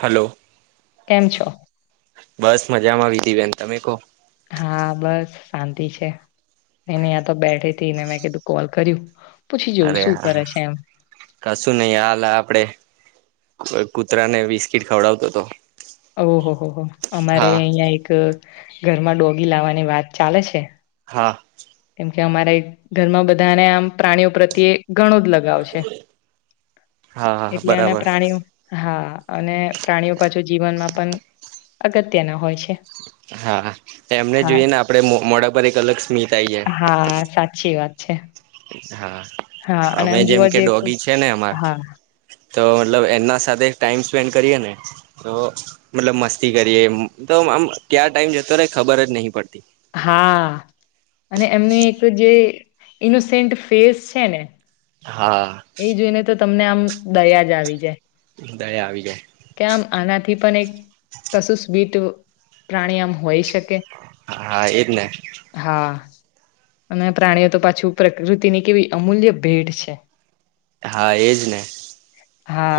Hello. કેમ છો. બસ મજામાં વિધી બેન તમે કહો? હા બસ શાંતિ છે એને યાં તો બેઠી ને મેં કીધું કોલ કર્યું. પૂછી જોવું અરે શું કરે હા છે એમ. કશું નહિ હાલ આપડે કો કૂતરા ને બિસ્કીટ ખવડાવતો હતો. ઓહો હો હો અમારે હા અહિયાં એક ઘરમાં ડોગી લાવવાની વાત ચાલે છે. હા. કેમ કે અમારે ધર્મ બધાને આમ પ્રાણીઓ પ્રત્યે ઘણું જ લગાવ છે. હા. હા એટલે અને બરાબર પ્રાણીઓ હા અને પ્રાણીઓ પાછુ જીવનમાં પણ અગત્યના હોય છે. હા એમને હા જોઈએ ને આપડે મોડા પર એક અલગ ઈસ હા સાચી વાત છે. હા હા અને અમે આમ જેમ જોવા કે જઈએ તો ડોગી છે ને અમાર હા તો મતલબ એમના સાથે ટાઈમ સ્પેન્ડ કરીએ ને તો મતલબ મસ્તી કરીએ આમ ક્યા ટાઈમ જતો રેય ખબર જ નહી પડતી. હા. અને એમનું એક જે ઈનોસન્ટ ફેસ છે ને. હા. એ જોઈને તો તમને આમ દરિયા જ આવી જાય. દાય આવી જાય. કે આમ આનાથી પણ એક કશું સ્ બીટ પ્રાણી આમ હોઈ શકે હા એજ ને હા. અને પ્રાણીઓ તો પાછું પ્રકૃતિની કેવી અમૂલ્ય ભેડ છે. હા એજ ને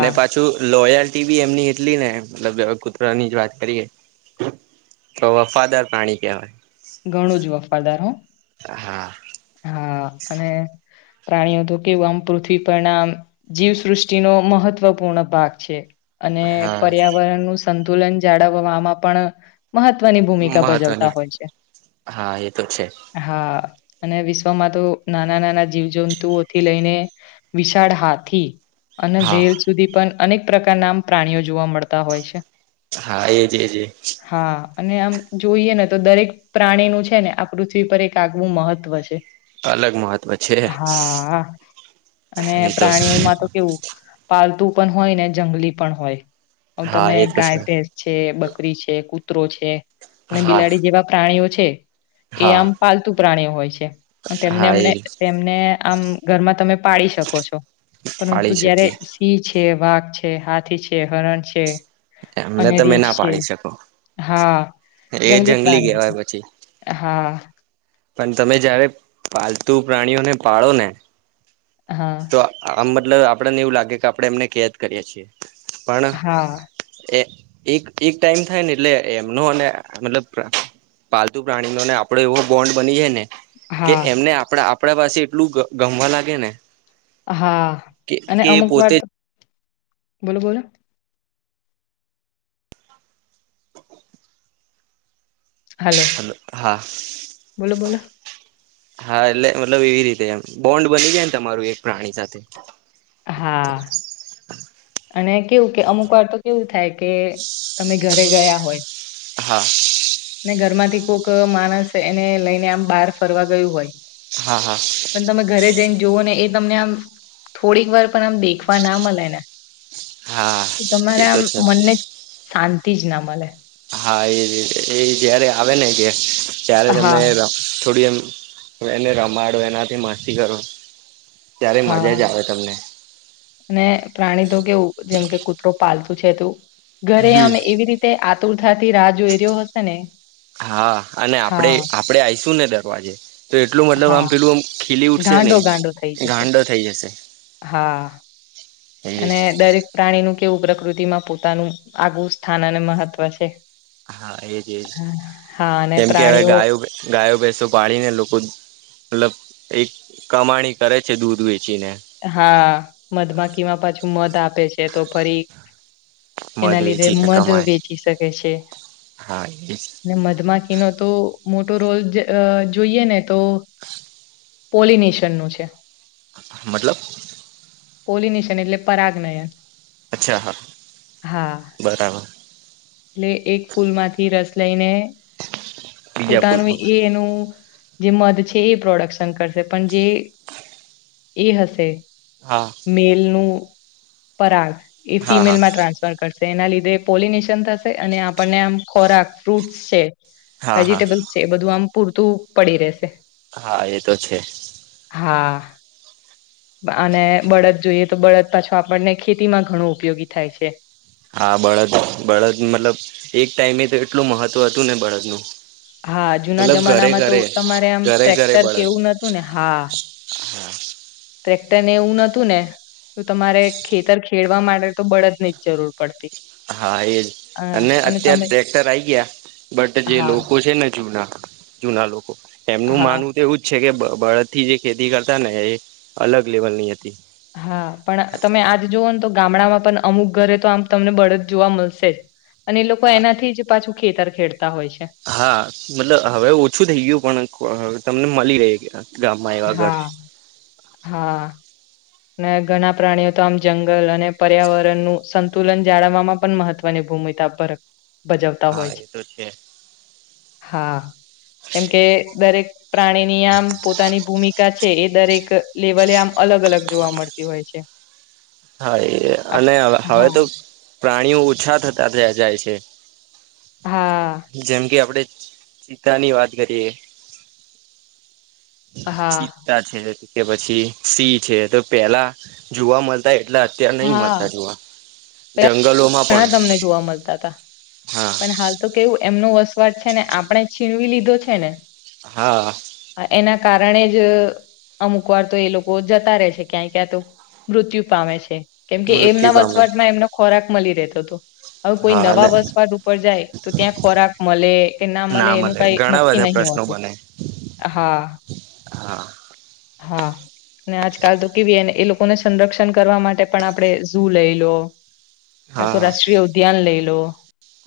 ને પાછું લોયલ ી એમની એટલી ને મલબ કૂતરાની જ વાત કરીએ. તો વફાદર પ્રાણી કહેવાય. ઘણું જ વફાદાર હ. હા. હા અને પ્રાણીઓ તો કેવું આમ પૃથ્વી પર ના જીવસૃષ્ટિનો મહત્વપૂર્ણ ભાગ છે. અને હા પર્યાવરણનુંું સંતુલન જાળવવામાં પણ મહત્વની ભૂમિકા મહત્વની ભજવતા હોય છે. હા એ તો છે. હા અને વિશ્વમાં તો નાના નાના જીવજંતુઓથી લઈને વિશાળ હાથી અને હા વેલ સુધી પણ અનેક પ્રકારનામ પ્રાણીઓ જોવા મળતા હોય છે. હા એજ એજ. હા અને આમ જોઈએ ને તો દરેક પ્રાણી નું છે, ને આ પૃથ્વી પર એક આગવું મહત્વ છે. અલગ મહત્વ છે હા અને નહી તો પ્રાણીઓમાં તો કેવું પાલતુ. હોય ને જંગલી પણ હોય [unintelligible] હા તમે એ તો ગાય છે ભેસ છે, બકરી છે [unintelligible] છે, અને હા બિલાડી જેવા પ્રાણીઓ છે, એ હા આમ પાલતુ પ્રાણીઓ હોય છે. તેમને હા અમને એ તેમને આમ ઘરમાં તમે પાડી શકો છો. પરંતુ પાળી જયારે શકીએ સિંહ છે, વાઘ છે હાથી છે, હરણ છે. એમને અને તમે રીચ ના છે, પાળી શકો હા એ જંગલી કહેવાય પ્રાણી. પછી હા. પણ તમે જયારે પાલતુ પ્રાણીઓને પાળો ને. હા તો આમ મતલબ આપડેને એવું લાગેકે કે [unintelligible] એમને કદ કરીએ છીએ. પણ હા એ એક એક ટાઈમ થાય ને એટલે એમનો અને મતલબ. પાલતુ પ્રાણી નો ને આપડો એવો બોન્ડ બની જાય ને. કે હા એમને આપડા આપડા પાસે એટલું ગમવા લાગે ને. હા કે અને કે એ અમુક વાર પોતે જ બોલો બોલો. [unintelligible] હા બોલો બોલો. હા એટલે મતલબ એવી રીતે એમ બોન્ડ બની જાય ને તમારું એક પ્રાણી સાથે. હા અને કેવું કે અમુક વાર તો કેવું થાય. કે તમે ઘરે ગયા હોય. હા. ઘર માંથી કોઈક માણસ એને લઈને આમ બહાર ફરવા ગયું હોય. હા હા પણ તમે ઘરે જઈને જોવો ને એ. તમને આમ થોડીક વાર પણ આમ દેખવા ના મળે ને. હા એ તમારા તો આ છે મનને શાંતિ જ ના મળે હા એ રીતે એ જ્યારે આવે ને કે ત્યારે હા તમે થોડી એમ. [unintelligible] એને રમાડો એનાથી મસ્તી કરો ત્યારે હા મજા જ આવે તમને. અને પ્રાણી તો કેવું જેમ કે કૂતરો પાલતું છે, તું ઘરે હમ અમે એવી રીત ચતુર્થા થી રાહ જોઈ રહ્યો હશે ને. હા અને આપણે હા આપડે આશું ને દરવાજે. તો એટલું મતલબ આમ હા પેલું આમ ખીલી ઉઠશે ને ગાંડો ગાંડો થઈ જશે ગાંડો થઈ જશે. હા. એજ અને દરેક પ્રાણીનું કેવું પ્રકૃતિમાં પોતાનું આગું સ્થાન અને મહત્વ છે. હા એજ એજ. હા અને કેમ કે હવે પ્રાણીઓ ગો ગાયો બેસો પાડીને લોકો મતલ એક કમાણી કરે છે, દૂધ વેચ હા મધમાખીમાં પાછું મધ આપે છે, તો ફરી. મધ એના લીધે વેચીને મધ કમાય વેચી શકે છે, હા એ અને મધમાખીનો તો મોટો રોલ જોઈએ ને તો પોલિનિશિયનનું છે. મતલબ? પોલીનેશન એટલે પરાગનયાન અચ્છા હા હા બરાબર એટલે એક ફૂલમાંથી રસ. લઈને બીજા પોતાનું ફૂલમાં એ એનું જે મધ છે, એ પ્રોડક્શન કરશે પણ જે એ હશે. હા મેલ નું પરાગ એ હા હા ફિમેલમાં ટ્રાન્સફર કરશે એના લીધે પોલિનેશન થશે અને આપણને આમ ખોરાક [unintelligible] છે. હા હા વેજીિટેબલ છે, એ બધું આમ પૂરતું પડી રેશે. હા એ તો છે. હા. બા અને બળદ જોઈએ તો બળદ પાછું આપણને ખેતીમાં ઘણું ઉપયોગી થાય છે. હા બળદ-બળદ મતલબ એક ટાઈમે તો એટલું મહત્વ હતું ને બળદનું. હા જુના મતલબ જમાનામાં તો ઘરે-ઘરે તમારે આમ ઘરે-ઘરે ટ્રેક્ટર કે બળદ એવું નતું ને હા હા. ટ્રેક્ટર ને એવું નોતું ને તો તમારે ખેતર ખેડવા માટે તો બળદ ની જ જરૂર પડતી. હા એજ, અ, અને અત્યાર તમે ટ્રેક્ટર આઈ ગયા, બટ જે હા લોકો છે ને જૂના જુના લોકો એમનું હા માનવું તો એવું જ છે કે બ બળદ થી જે ખેતી કરતા ને એ અલગ લેવલ ની હતી. હા પણ તમે આજ જોવ ને તો ગામડામાં પણ અમુક ઘરે તો આમ તમને બળદ જોવા મલશે જ. અને એ લોકો હા એનાથી જ પાછું ખેતર ખેડ હા, મતલબ હવે ઓછું થઇ ગયું પણ અહ તમને મલી ગઈ [unintelligible] હા, હા. અને ઘણા પ્રાણીઓ તો આમ જંગલ અને પર્યાવરણ નું સંતુલન જાળવવામાં પણ મહત્વની ભૂમિકા ભર ભજવતા હા હોય છે. એ તો હા કેમ કે દરેક પ્રાણીની આમ પોતાની ભૂમિકા છે એ દરેક લેવલે આમ અલગ-અલગ જોવા મળતી હોય છે. હા એ આપ અને હ હવે હા. તો પ્રાણીઓ ઓછા થતા થ જાય છે. હા જેમ કે આપડે ચીતા ની વાત કરીએ. હા ચીતા છે કે પછી સિંહ છે, તો પેલા જોવા મળતા એટલા અત્યાર નહીં હા મલતા જોવા. જંગલોમાં ઘણા પણ તમને જોવા મલતા તા, હા પણ હાલ તો કેવું એમનું વસ્ત પર છે ને આપણે છીનવી લીધો છે ને હા. આ એના કારણે જ અમુક વાર તો એ લોકો જતા રહે છે, ક્યાંય-ક્યાંય તો મૃત્યુ પામે છે. કેમ કે એમના મૃત્યુ પામે વસવાટમાં એમનો ખોરાક મલી રહેતો તો. હવે કોઈ હા નવા અને વસવાટ ઉપર જાય તો ત્યાં ખોરાક મલે કે ના મલે એનું મળે કાઈ ઘણા નક્કી બધા નહી. પ્રશ્નો હોતું બને. હા. હા‌. હા. અને આજકાલ તો કેવી ને એ લોકોને સંરક્ષણ કરવા માટે પણ આપણે ઝુ લઈ લો કા તો હા રાષ્ટ્રીય ઉદ્યાન લઈ લો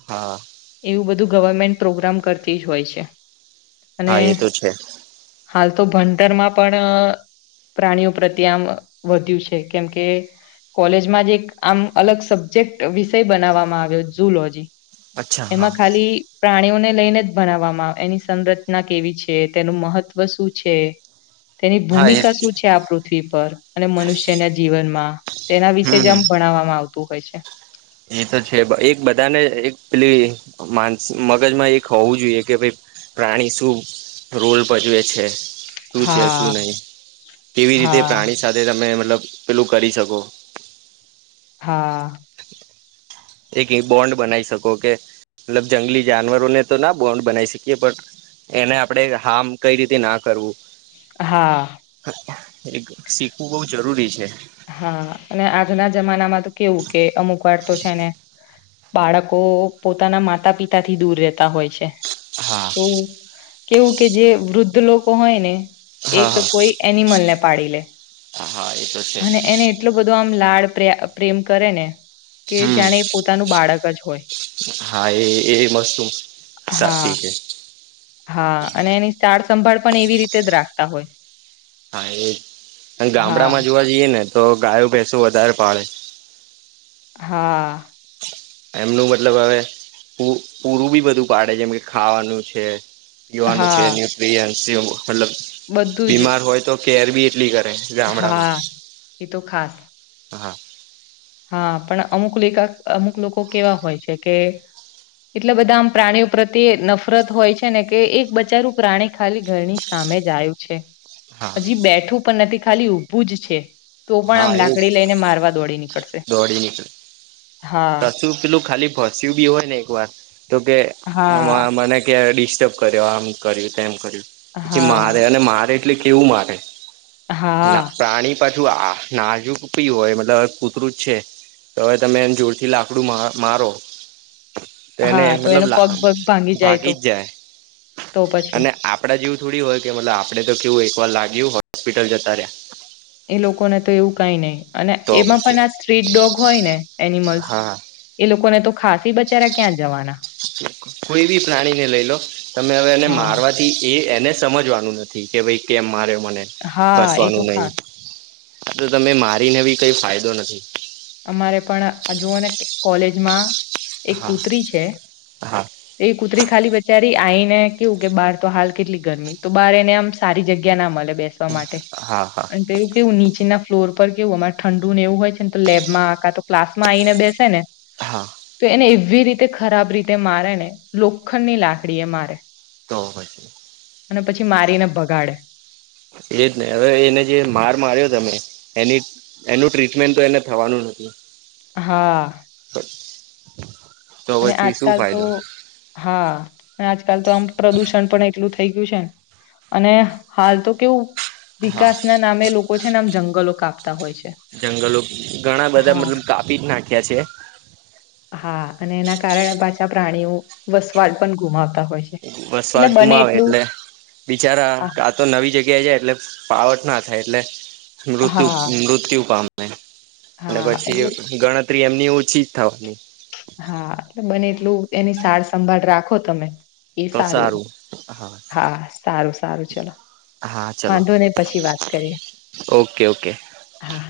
હા. એવું બધું ગવર્મેન્ટ પ્રોગ્રામ કરતી જ હોય છે. અને હા એ તો છે હાલ તો ભણતરમાં પણ અહ પ્રાણીઓ પ્રત્યે આમ વધ્યું છે કેમકે કોલેજમાં જ એક આમ અલગ સબ્જેક્ટ વિષય બનાવવામાં આવ્યો જુ લોજી. અચ્છા એમાં હા ખાલી પ્રાણીઓને લઈને જ ભણાવામાં, એની સંરચના કેવી છે, તેનું મહત્વ શું છે? તેની હા એ ભૂમિકા શું છે આ પૃથ્વી પર અને મનુષ્યના જીવનમાં? તેના વિશે જ હમ આમ ભણવામાં આવ તું કઈ છે એ તો છે, એક બધાને એક પેલી માનસ મગજમાં એક હોવું જોઈએ કે ભાઈ પ્રાણી શું રોલ ભજવે છે? શું છે, હા શું નહી? કેવી રીતે હા પ્રાણી સાથે તમે મતલબ પેલું કરી શકો. હા. એક એ બોન્ડ બનાઈ શકો કે મતલબ જંગલી જાનવરોને તો ના બોન્ડ બનાઈ શકીએ બટ એને આપડે હાર્મ કઈ રીતે ના કરવું. હા. એ શીખવું બઉ જરૂરી છે. હા, અને આજના જમાનામાં તો કેવું કે અમુક વાર તો છે ને બાળકો પોતાના માતા-પિતાથી દૂર રહેતા હોય છે. હા તો કેવું કે જે વૃદ્ધ લોકો હોય ને એક હા કોઈ એનિમલને પાડી લે હા એ તો છે. અને એને એટલુ બધો આમ લાળ પ્રે પ્રેમ કરે ને કે જાણે પોતાનું બાળક જ હોય. હા એ એ વસ્તુ હા, સાચી છે હા અને એની સાળસંભાળ પણ એવી રીતે જ રાખતા હોય. હા, એ અન હા ગામડામાં જોવા જઈએ ને તો ગાયો ભેસો વધારે પાડે. હા. એમનું મતલબ હવે પૂ પૂરું બી બધું પાડે જેમ કે ખાવાનું છે પીવાનું છે. હા ન્યુટ્રીયન્સ જેવું મતલબ બધું જ બીમાર હોય તો કેર બી એટલી કરે. ગામડામાં. હા એ તો ખાસ હા. હા, પણ અમુક લેકા અમુક લોકો કેવા હોય છે કે એટલા બધા આમ પ્રાણીઓ પ્રત્યે નફરત હોય છે ને કે એક બચારું પ્રાણી ખાલી ઘરની સામે સામે જ આયુ છે. હા હજી બેઠું પણ નથી ખાલી ઊભું જ છે તો પણ આમ હા એ લાકડી લઈને મારવા દોડી નીકળશ. દોડી નીકળે, કશું પેલું ખાલી ભસ્યું બી હોય ને એકવાર તો કે આ હા, મને કે ડિસ્ટર્બ કર્યો, આમ કર્યું, તેમ કર્યું. પછી હા, મારે અને મારે એટલે કેવું મારે. ના હા, પ્રાણી પાછું આ નાજુક બી હોય. મતલબ કુતરું જ છે તો હવે તમે એમ જોડ થી લાકડું મા મારો તો એને હા, મતલબ એનો પગ પગ ભાંગી ભાગી તો જ જાય. તો પછી અને આપડા જેવું થોડી હોય કે મતલબ આપડે તો કેવું એક વાર લાગ્યું હોસ્પિટલ જતા રહ્યા. એ લોકોને તો એવું કઈ નઈ. અને તો એમાં પછી પણ આ સ્ટ્રીટ ડોગ હોય ને એનિમલ્સ હા એ લોકોને તો ખાસી બચારા ક્યાં જવાના કોઈ બી પ્રાણીને લઈ લો. તમે હવે એને હા મારવાથી એ એને સમજવાનું નથી કે ભઈ કેમ મારયો. મને હા એ તો ભસવાનું નઈ. ખાસ આ તો તમે મારીને બી કઈ ફાયદો નથી. અમારે પણ આ જુઓ ને કોલેજમાં એક હા કૂતરી છે હા એ કૂતરી ખાલી બચારી આઈને કેવું કે બાર તો હાલ કેટલી ગરમી તો બહાર એને આમ સારી જગ્યા ના મલે બેસવા માટે. હા હા અન પેલું કેવું નીચેના ફ્લોર પર કેવું અમારે ઠંડુ ને એવું હોય છે ન તો લેબમાં આ કાતો ક્લાસમાં આવીને બેસે ને હા તો એને એવી રીતે ખરાબ રીતે મારે ને લોખંડની લાકડી એ મારે. તો પછી. અને પછી મારીને ભગાડે. એજ ને. હવે એને જે માર માર્યો તમે એની એનું ટ્રીટમેન્ટ તો એને થવાનું નથી. હા. [inaudible] અને પછી શું આજકાલ તો, ફાયદો હા. અન આજકાલ તો આમ પ્રદુષણ પણ એટલું થઈ ગયું છે ન, અને હાલ તો કેવું હા વિકાસ ના નામે લોકો છે ને આમ જંગલો કાપ જંગલો ઘણા બધા હા મતલબ કાપી જ નાખ્યા છે. હા અને એના કારણે પાછા પ્રાણીઓ વસવાટ પણ ગુમાવતા હોય છે. એટલે વસવાટ બને ગુમાવે એટલું એટલે બિચારા હા આ તો નવી જગ્યા જાય એટલે પાવટ ના એટલે મૃત્યુ હા મૃત્યુ પામે અને હા પછી એટલે ગણતરી એમની ઓછી જ થવાની. હા બને એટલું એની સાર સંંભાળ રાખો તમે. એ સારું હા સારું સારું ચલો. હા ચલો વાંધો ને પછી વાત કરીએ. Okay okay. હા